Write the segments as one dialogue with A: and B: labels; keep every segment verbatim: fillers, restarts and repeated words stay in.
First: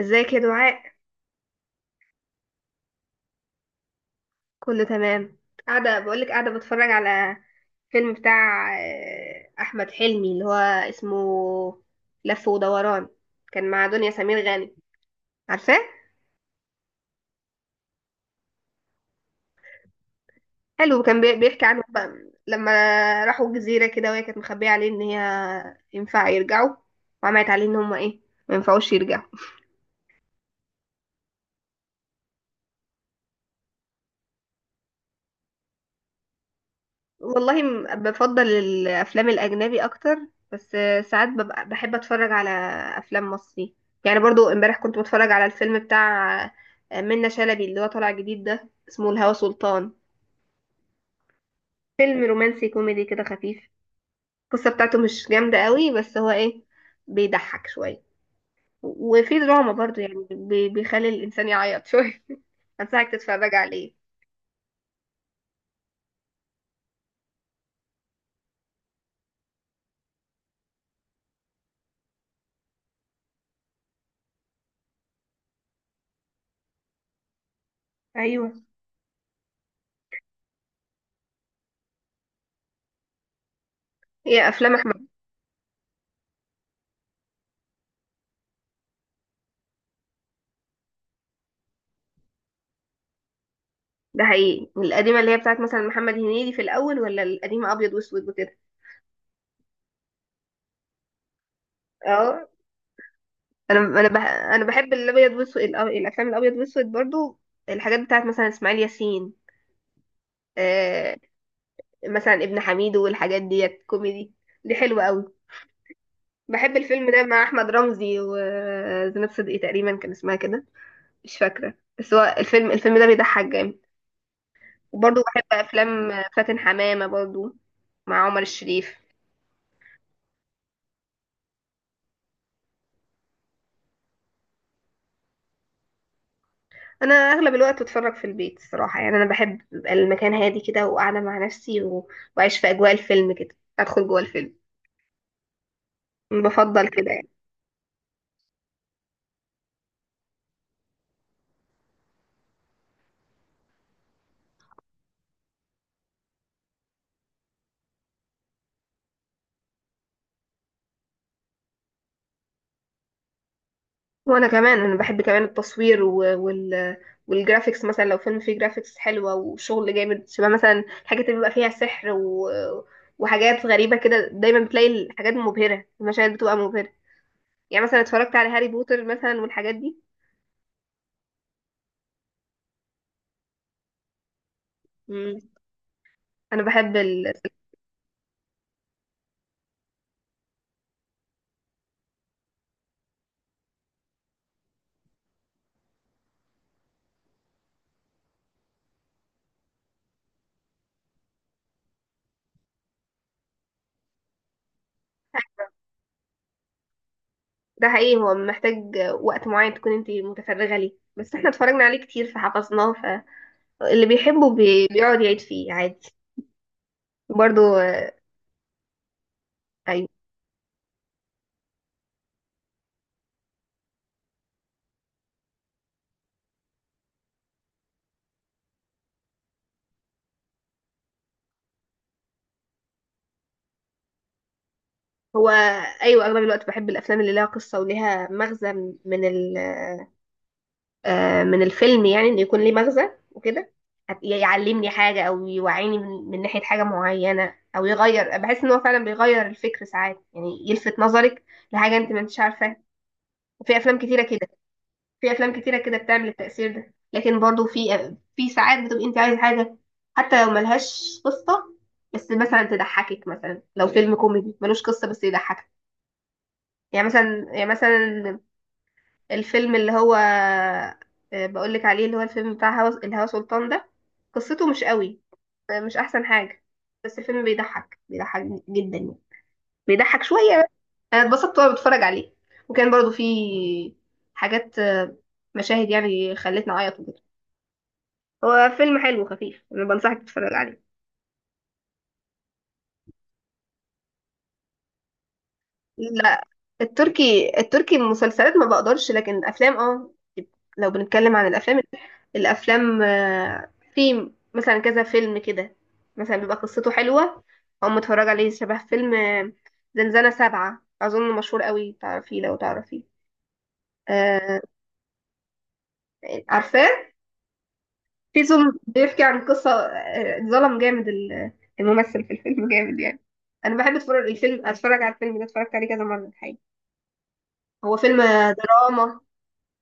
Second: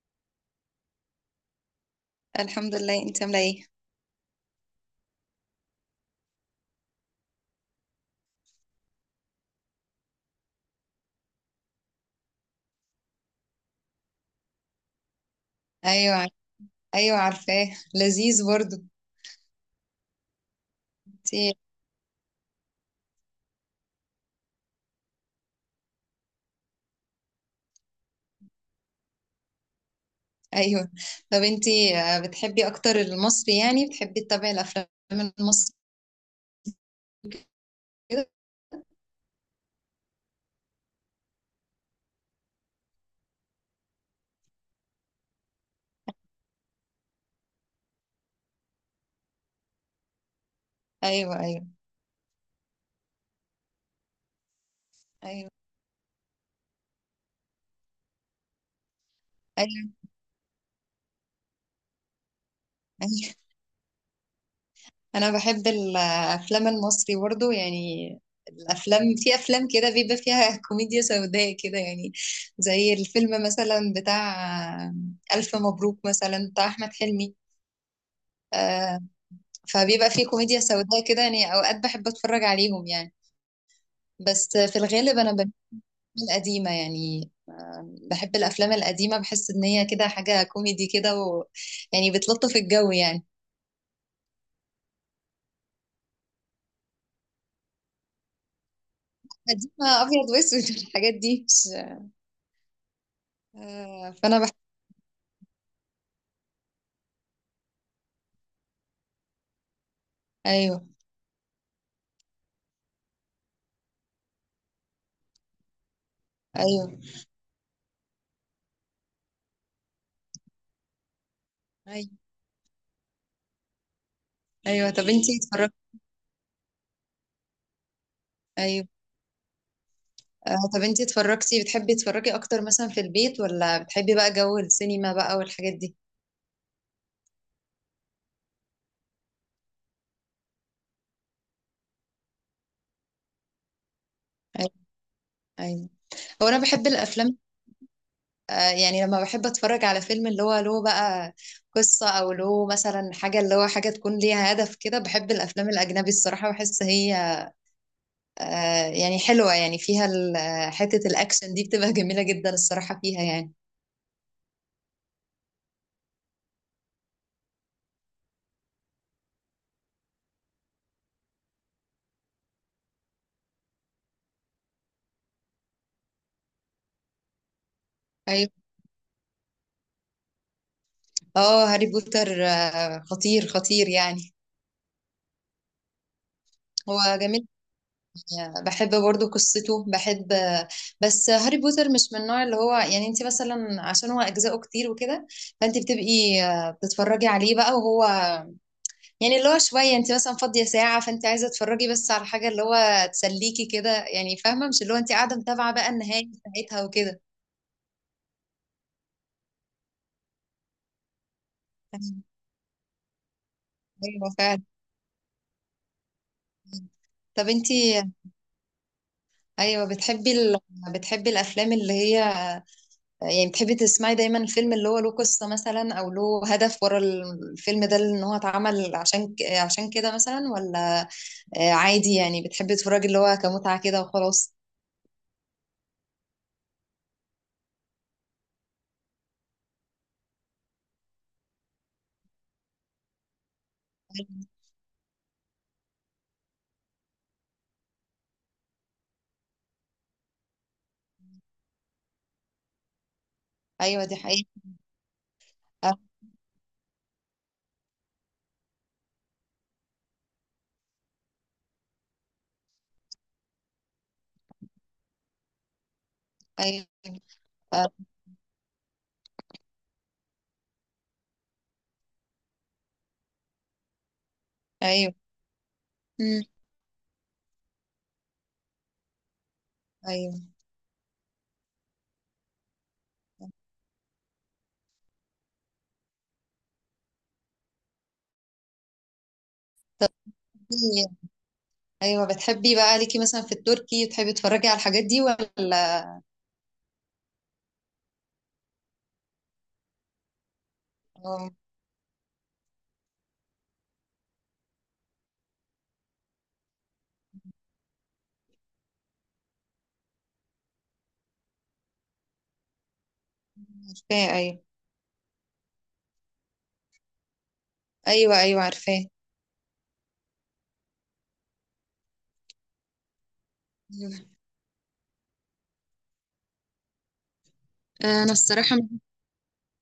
A: ازيك يا دعاء؟
B: الحمد لله. انت عامله ايه؟
A: كله تمام. قاعدة بقولك قاعدة بتفرج على فيلم بتاع آه، أحمد حلمي اللي هو اسمه لف ودوران، كان مع دنيا سمير غانم. عارفاه؟
B: ايوه عار- ايوه عارفاه. لذيذ برضو.
A: حلو. كان بي-
B: انتي
A: بيحكي عنه بقى لما راحوا جزيرة كده، وهي كانت مخبية عليه إن هي ينفع يرجعوا، وعملت عليه إن هما إيه، ما ينفعوش يرجعوا.
B: ايوه. طب انتي، آه، بتحبي اكتر المصري؟ يعني بتحبي تتابعي الافلام المصري
A: والله م-
B: كده؟
A: بفضل الافلام الاجنبي اكتر، بس ساعات ببقى بحب اتفرج على افلام مصري. يعني برضو امبارح كنت بتفرج على الفيلم بتاع منة شلبي اللي هو طالع جديد ده، اسمه الهوى سلطان.
B: ايوه، ايوه،
A: فيلم رومانسي كوميدي كده خفيف. القصة بتاعته مش
B: ايوه،
A: جامدة قوي، بس هو ايه، بيضحك شوية وفي دراما
B: ايوه،
A: برضو. يعني بي- بيخلي الانسان يعيط شوية. انصحك
B: ايوه،
A: تتفرج عليه.
B: انا بحب الافلام المصري برضو يعني. الافلام في افلام كده بيبقى فيها كوميديا سوداء كده يعني، زي الفيلم مثلا بتاع، آه، الف مبروك مثلا بتاع احمد حلمي.
A: ايوه،
B: آه، فبيبقى فيه كوميديا سوداء كده يعني، اوقات بحب اتفرج عليهم يعني.
A: هي
B: بس
A: افلام
B: في
A: احمد.
B: الغالب انا بميل القديمه يعني، بحب الافلام القديمه، بحس ان هي كده حاجه كوميدي كده، و، يعني بتلطف الجو يعني.
A: ده حقيقي، القديمة اللي هي بتاعت مثلا محمد هنيدي في الاول، ولا القديمة ابيض واسود وكده؟
B: قديمه ابيض واسود، الحاجات دي، مش،
A: اه. انا انا
B: آه،
A: بح...
B: فانا بحب.
A: انا بحب الابيض واسود، الأ- الافلام الابيض واسود برضو. الحاجات بتاعت مثلا اسماعيل ياسين،
B: ايوه،
A: آه مثلا ابن حميد والحاجات ديت كوميدي، دي حلوه قوي. بحب
B: ايوه،
A: الفيلم ده مع احمد رمزي وزينب صدقي، تقريبا كان اسمها كده، مش فاكره.
B: ايوه،
A: بس هو الفيلم الفيلم ده بيضحك جامد.
B: ايوه، طب
A: وبرضو
B: انتي
A: بحب
B: اتفرجتي؟
A: افلام فاتن حمامه برضو مع عمر
B: ايوه.
A: الشريف.
B: آه، طب انتي اتفرجتي بتحبي تتفرجي اكتر مثلا في البيت، ولا بتحبي بقى جو السينما بقى والحاجات دي؟
A: انا اغلب الوقت بتفرج في البيت الصراحه، يعني انا بحب يبقى المكان هادي كده وقاعده مع نفسي، و... واعيش في اجواء الفيلم كده، ادخل جوه الفيلم.
B: ايوه، ايوه. هو انا بحب
A: بفضل كده يعني.
B: الافلام، آه، يعني لما بحب اتفرج على فيلم اللي هو له بقى قصة، او له مثلا حاجة، اللي هو حاجة تكون ليها هدف كده. بحب الافلام الاجنبي الصراحة، بحس هي آه، يعني حلوة يعني، فيها ال- آه، حتة الاكشن دي بتبقى جميلة جدا الصراحة فيها يعني.
A: وانا كمان، انا بحب كمان التصوير و- وال والجرافيكس. مثلا لو فيلم فيه جرافيكس حلوه وشغل جامد، شبه مثلا حاجه تبقى فيها سحر و... وحاجات غريبه كده، دايما بتلاقي الحاجات مبهره، المشاهد بتبقى مبهره. يعني مثلا اتفرجت على
B: ايوه.
A: هاري بوتر مثلا والحاجات دي.
B: اه، هاري بوتر آه، خطير خطير يعني.
A: مم. انا بحب
B: هو
A: ال...
B: جميل، يعني بحب برضو قصته، بحب آه، بس هاري بوتر مش من النوع اللي هو، يعني انت مثلا عشان هو اجزاءه كتير وكده، فانت بتبقي آه، بتتفرجي عليه بقى، وهو يعني اللي هو شوية، انت مثلا فاضية ساعة، فانت عايزة تتفرجي بس على حاجة اللي هو تسليكي كده يعني، فاهمة؟ مش اللي هو انت قاعدة متابعة بقى النهاية بتاعتها وكده.
A: ده حقيقي. هو محتاج وقت معين تكون انت متفرغه ليه، بس احنا اتفرجنا عليه كتير فحفظناه، فاللي
B: ايوه
A: بيحبه
B: فعلا.
A: بي... بيقعد يعيد فيه عادي.
B: طب انت،
A: برضو.
B: ايوه
A: آه،
B: بتحبي ال... بتحبي الافلام اللي هي، يعني بتحبي تسمعي دايما الفيلم اللي هو له قصة مثلا، او له هدف ورا الفيلم ده، ان هو اتعمل عشان ك- عشان كده مثلا، ولا آه، عادي يعني بتحبي تتفرجي اللي هو كمتعة كده وخلاص؟
A: هو ايوه، اغلب الوقت بحب الافلام اللي لها قصه وليها مغزى، من ال- آه، من الفيلم، يعني انه يكون ليه مغزى وكده، هت- يعلمني حاجه، او يوعيني من من ناحيه حاجه معينه، او يغير. بحس ان هو فعلا بيغير الفكر ساعات، يعني يلفت نظرك لحاجه انت ما انتش عارفاها. وفي افلام
B: ايوه دي
A: كتيره كده،
B: حقيقة.
A: في افلام كتيره
B: آه،
A: كده بتعمل التاثير ده. لكن برضو في في ساعات بتبقي انت عايزه حاجه حتى لو ملهاش قصه، بس مثلا تضحكك. مثلا لو فيلم كوميدي ملوش قصه بس يضحكك،
B: ايوه.
A: يعني مثلا يعني
B: آه،
A: مثلا الفيلم اللي هو آه، بقولك عليه، اللي هو الفيلم بتاع هوا الهوا سلطان ده، قصته مش
B: ايوه.
A: قوي، آه، مش احسن
B: مم،
A: حاجة، بس الفيلم بيضحك. بيضحك جدا يعني، بيضحك
B: ايوه.
A: شوية بس. انا اتبسطت وانا بتفرج عليه، وكان برضو فيه حاجات، آه، مشاهد يعني خلتني اعيط وكده. هو فيلم حلو وخفيف، انا بنصحك تتفرج عليه.
B: إيه، ايوه، بتحبي بقى ليكي مثلا في التركي، تحبي تتفرجي على الحاجات دي ولا؟
A: لا، التركي، التركي المسلسلات ما بقدرش، لكن الافلام اه لو بنتكلم عن
B: آه،
A: الافلام، الافلام آه، في مثلا كذا فيلم كده مثلا بيبقى قصته حلوه، او متفرج عليه شبه فيلم آه، زنزانة سبعة، اظن مشهور قوي، تعرفيه؟ لو تعرفيه،
B: عارفاه،
A: آه،
B: ايوه،
A: عارفاه.
B: ايوه،
A: في
B: ايوه
A: ظلم،
B: عارفاه.
A: بيحكي عن قصه آه، اتظلم جامد ال- الممثل في الفيلم جامد يعني. انا بحب
B: أيوة.
A: اتفرج الفيلم اتفرج على الفيلم ده، اتفرجت عليه كذا مره الحقيقه. هو فيلم
B: انا
A: آه،
B: الصراحه
A: دراما،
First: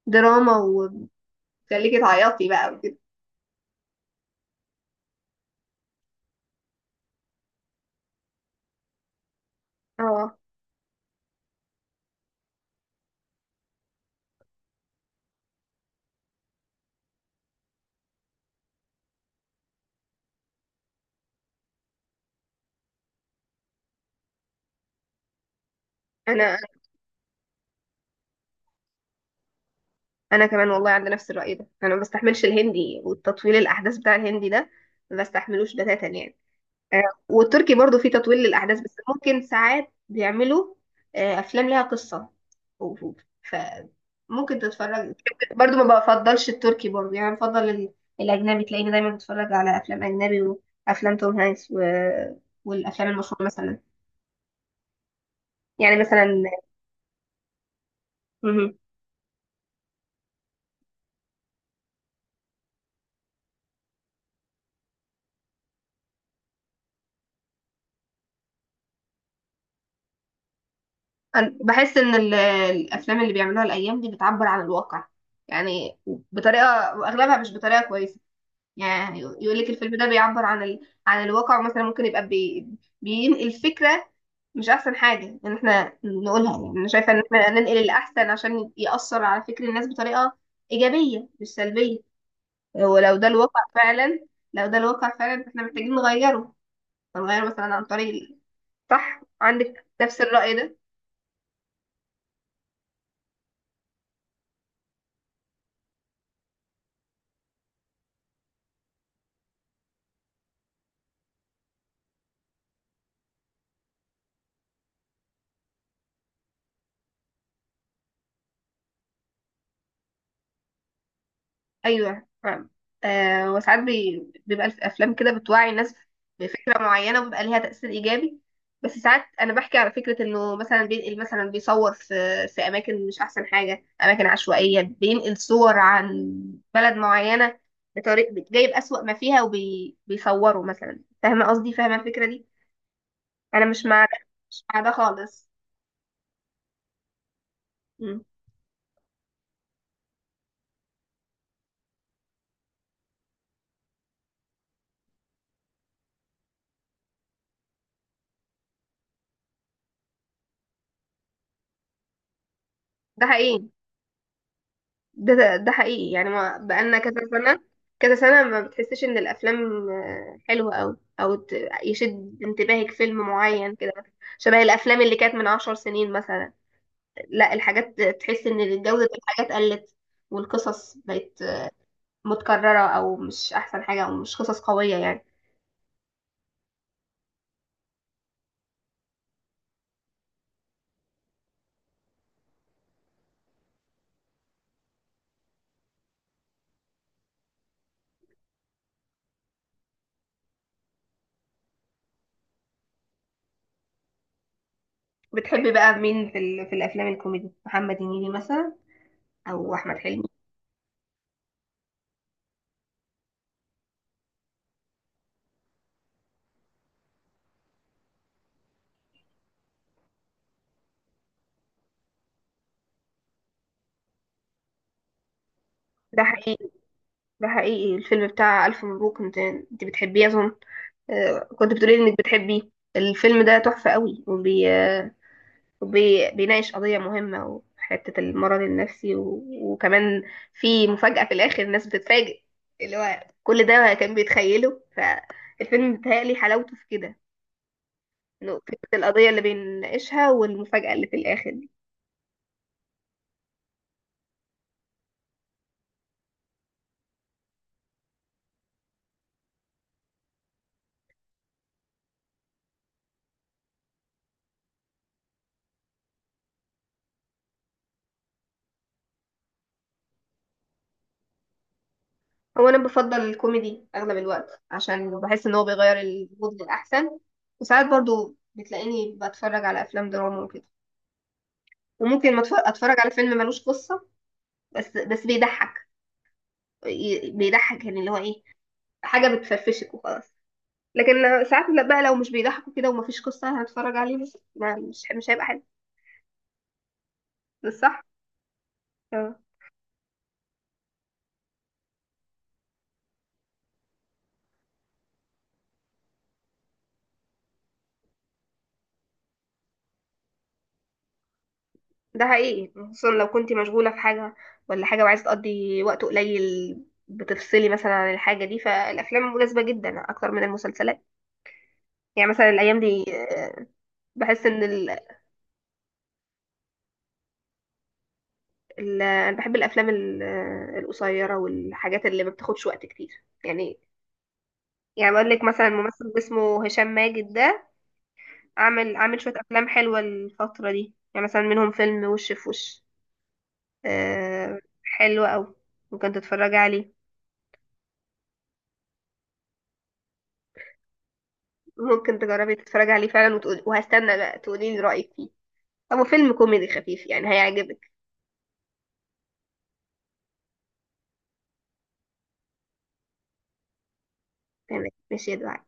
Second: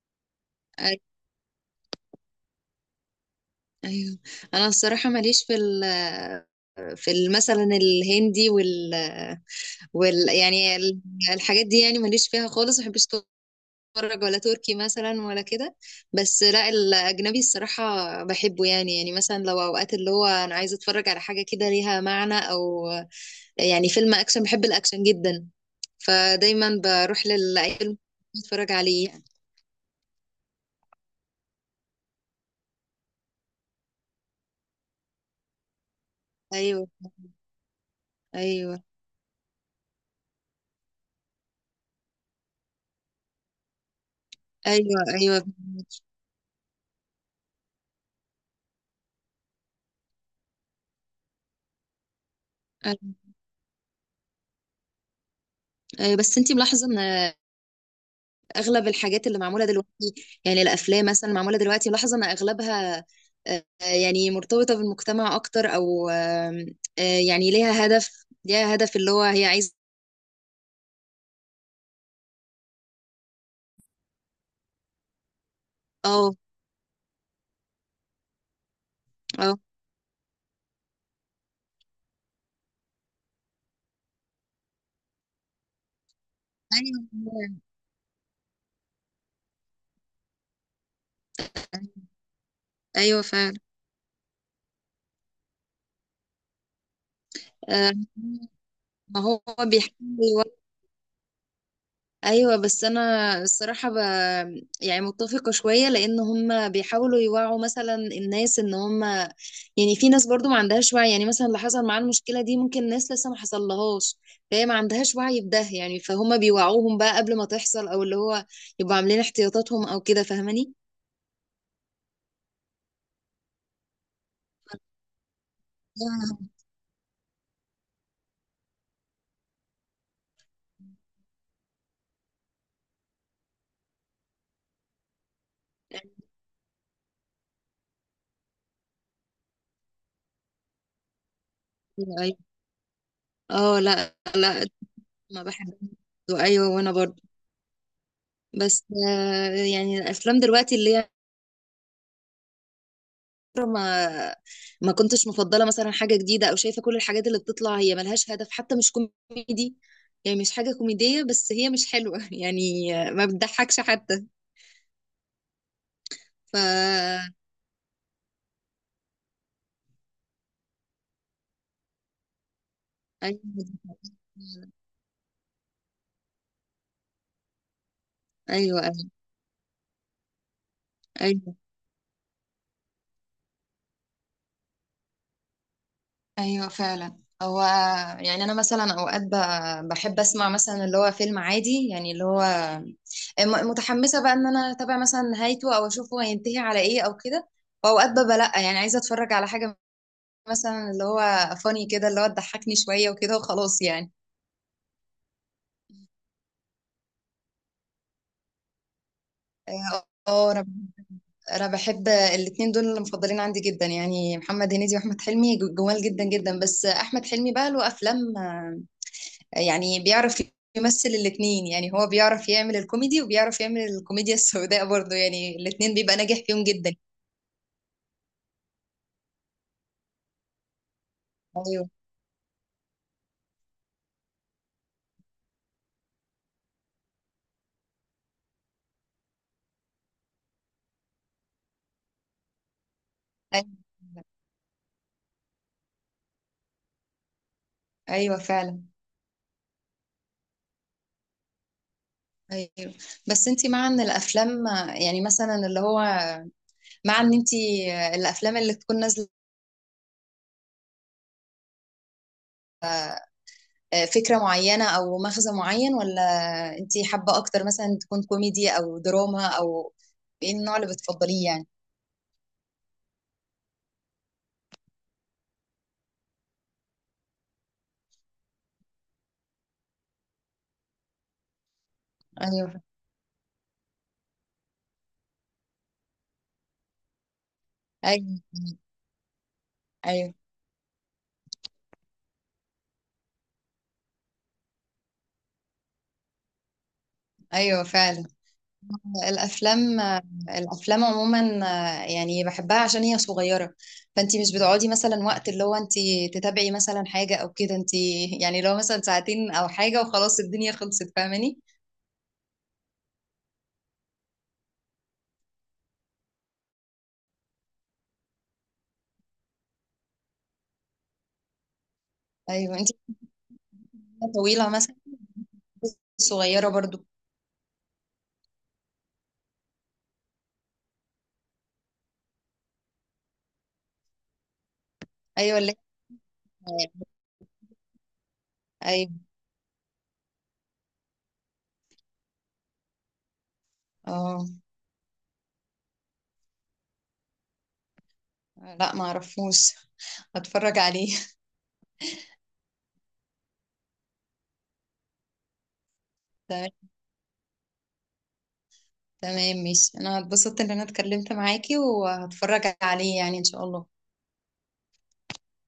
A: دراما،
B: أي-
A: وتخليكي تعيطي بقى وكده.
B: ايوه انا الصراحه ماليش في ال، في ال- مثلا الهندي، وال, وال،
A: اه.
B: يعني ال- الحاجات دي، يعني ماليش فيها خالص، ما بحبش اتفرج، ولا تركي مثلا، ولا كده. بس لا، الاجنبي الصراحه بحبه يعني يعني مثلا لو اوقات اللي هو انا عايزه اتفرج على حاجه كده ليها معنى، او يعني فيلم اكشن، بحب الاكشن جدا،
A: انا
B: فدايما بروح لأي فيلم اتفرج عليه يعني.
A: انا كمان والله عندي نفس الرأي ده، انا ما بستحملش الهندي، والتطويل الاحداث بتاع الهندي ده ما بستحملوش بتاتا يعني.
B: ايوه،
A: آه، والتركي برضو فيه تطويل
B: ايوه،
A: للاحداث، بس ممكن ساعات بيعملوا آه، افلام ليها قصة، و- و- ف ممكن
B: ايوه،
A: تتفرج.
B: ايوه،
A: برضو ما بفضلش التركي برضو، يعني بفضل ال- الاجنبي. تلاقيني دايما بتفرج على افلام اجنبي، وافلام توم هانكس، و... والافلام المشهوره مثلا. يعني
B: أيوة. بس
A: مثلا،
B: انتي ملاحظه ان اغلب الحاجات اللي معموله دلوقتي، يعني الافلام مثلا معموله دلوقتي، ملاحظه ان اغلبها آه، يعني مرتبطه بالمجتمع اكتر، او آم، آه، يعني ليها هدف، ليها هدف اللي هو هي عايزه.
A: أنا بحس إن ال- الأفلام اللي بيعملوها الأيام دي بتعبر عن الواقع، يعني
B: اه،
A: بطريقة، وأغلبها مش بطريقة كويسة. يعني يقول
B: اه،
A: لك الفيلم ده بيعبر عن ال... عن الواقع، مثلا ممكن يبقى بي... بينقل فكرة مش أحسن حاجة إن إحنا نقولها. يعني أنا
B: ايوه،
A: شايفة إن إحنا
B: ايوه،
A: ننقل الأحسن عشان يأثر على فكر الناس بطريقة إيجابية مش سلبية. ولو
B: أيوه
A: ده
B: فعلا.
A: الواقع فعلا، لو ده الواقع فعلا إحنا محتاجين نغيره. فنغيره مثلا عن
B: آه،
A: طريق ال-
B: ما
A: صح؟
B: هو
A: عندك نفس
B: بيحاول.
A: الرأي ده؟
B: ايوه بس انا الصراحه ب... يعني متفقه شويه، لان هم بيحاولوا يوعوا مثلا الناس ان هم، يعني في ناس برضو ما عندهاش وعي، يعني مثلا اللي حصل معاه المشكله دي، ممكن ناس لسه ما حصلهاش، فهي ما عندهاش وعي بده يعني، فهم بيوعوهم بقى قبل ما تحصل، او اللي هو يبقوا عاملين احتياطاتهم او كده، فاهماني؟
A: ايوه فاهم. آه. وساعات بي... بيبقى في افلام كده بتوعي الناس
B: آه.
A: بفكره معينه، وبيبقى ليها تاثير ايجابي. بس ساعات انا بحكي على فكره انه مثلا بينقل، مثلا بيصور في في اماكن مش احسن حاجه، اماكن عشوائيه، بينقل صور عن بلد معينه بطريق جايب اسوأ ما فيها وبيصوره مثلا. فاهمه قصدي؟ فاهمه الفكره
B: ايوه،
A: دي؟ انا
B: اه،
A: مش مع ده،
B: لا،
A: مش
B: لا،
A: مع ده
B: ما
A: خالص.
B: بحبش. ايوه وانا برضو.
A: مم.
B: بس آه، يعني الافلام دلوقتي اللي هي، ما ما كنتش مفضله مثلا حاجه جديده، او شايفه كل الحاجات اللي بتطلع هي ملهاش هدف، حتى مش كوميدي، يعني مش حاجه كوميديه، بس هي مش حلوه، يعني ما
A: ده حقيقي.
B: بتضحكش حتى.
A: ده ده حقيقي يعني
B: ف
A: ما بقالنا كذا سنة، كذا سنة ما بتحسش ان الافلام آه، حلوة اوي، او ت- يشد انتباهك فيلم
B: ايوه،
A: معين كده شبه الافلام اللي كانت من عشر سنين مثلا. لا، الحاجات تحس
B: ايوه،
A: ان جودة
B: ايوه،
A: الحاجات قلت، والقصص بقت
B: ايوه،
A: متكررة او مش احسن حاجة، او مش قصص قوية يعني.
B: ايوه فعلا. هو يعني انا مثلا اوقات ب- بحب اسمع مثلا اللي هو فيلم عادي يعني، اللي هو م- متحمسه بقى ان انا اتابع مثلا نهايته، او اشوفه هينتهي على ايه او كده. واوقات ببقى لا، يعني عايزه اتفرج على حاجه مثلا اللي هو فاني كده، اللي هو تضحكني شوية وكده وخلاص يعني.
A: بتحبي بقى مين في, ال... في الافلام الكوميدي، محمد هنيدي مثلا او احمد
B: اه،
A: حلمي؟
B: آه، انا انا بحب الاتنين دول، اللي مفضلين عندي جدا يعني، محمد هنيدي واحمد حلمي، جو- جمال جدا جدا. بس احمد حلمي بقى له افلام، آه، يعني بيعرف يمثل الاتنين يعني. هو بيعرف يعمل الكوميدي، وبيعرف يعمل الكوميديا السوداء برضه، يعني الاتنين بيبقى
A: ده
B: ناجح فيهم
A: حقيقي،
B: جدا.
A: ده حقيقي. الفيلم بتاع الف مبروك، انت انت بتحبيه اظن. آه، كنت
B: ايوه،
A: بتقولي انك بتحبي الفيلم ده، تحفة قوي. وبي... آه، وبي... بيناقش قضية مهمة، وحتة المرض النفسي، و... وكمان في مفاجأة في الآخر الناس بتتفاجئ، اللي هو كل
B: ايوه،
A: ده كان بيتخيله. فالفيلم بيتهيألي حلاوته في كده،
B: ايوه
A: إنه فكرة
B: فعلا،
A: القضية اللي بيناقشها والمفاجأة اللي في الآخر دي.
B: ايوه. بس انت، مع ان الافلام، آه، يعني مثلا اللي هو، مع ان انت، آه، الافلام اللي تكون نازله آه، فكرة معينة أو مغزى معين، ولا أنتي حابة أكتر مثلا تكون كوميدي أو دراما، أو إيه النوع اللي بتفضليه يعني؟
A: هو أنا بفضل الكوميدي أغلب الوقت، عشان بحس إن هو بيغير المود للأحسن. وساعات برضو بتلاقيني بتفرج على أفلام دراما وكده، وممكن ما أتف-
B: أيوه،
A: اتفرج على فيلم ملوش قصة، بس بس بيضحك، ي- بيضحك، يعني اللي هو
B: أيوه،
A: ايه، حاجة بتفرفشك وخلاص.
B: أيوه،
A: لكن لو- ساعات لا بقى، لو مش بيضحكوا كده ومفيش قصة، أنا هتفرج عليه بس ما، مش مش هيبقى حلو. مش
B: أيوه
A: صح؟
B: فعلا.
A: اه.
B: الأفلام، الأفلام عموما، آه، يعني بحبها عشان هي صغيرة، فأنتي مش بتقعدي مثلا وقت اللي هو أنتي تتابعي مثلا حاجة أو كده. أنتي يعني لو مثلا ساعتين أو حاجة وخلاص الدنيا خلصت، فاهماني؟
A: ده حقيقي، خصوصا لو كنت مشغولة في حاجة ولا حاجة وعايزة تقضي وقت قليل، بتفصلي مثلا عن الحاجة دي. فالأفلام مناسبة جدا أكتر من المسلسلات. يعني مثلا
B: أيوه
A: الأيام
B: أنتي،
A: دي، آه، بحس إن
B: طويلة مثلا،
A: ال...
B: صغيرة برضو.
A: ال... أنا بحب الأفلام ال- آه، القصيرة والحاجات اللي ما بتاخدش وقت كتير يعني. يعني بقول لك
B: أيوه
A: مثلا
B: اللي
A: ممثل اسمه هشام
B: هي-
A: ماجد ده، عامل
B: أيوه،
A: عامل شوية افلام حلوة الفترة دي، يعني مثلا منهم فيلم وش في وش.
B: اه،
A: آه حلو قوي. ممكن تتفرجي عليه،
B: لا ما اعرفوش، هتفرج عليه.
A: ممكن تجربي تتفرجي عليه فعلا وتقولي، وهستنى بقى تقولي لي رأيك فيه. هو فيلم كوميدي خفيف يعني هيعجبك.
B: تمام ماشي، انا اتبسطت ان انا اتكلمت معاكي، وهتفرج عليه يعني ان شاء الله.
A: تمام، ماشي يا دعاء.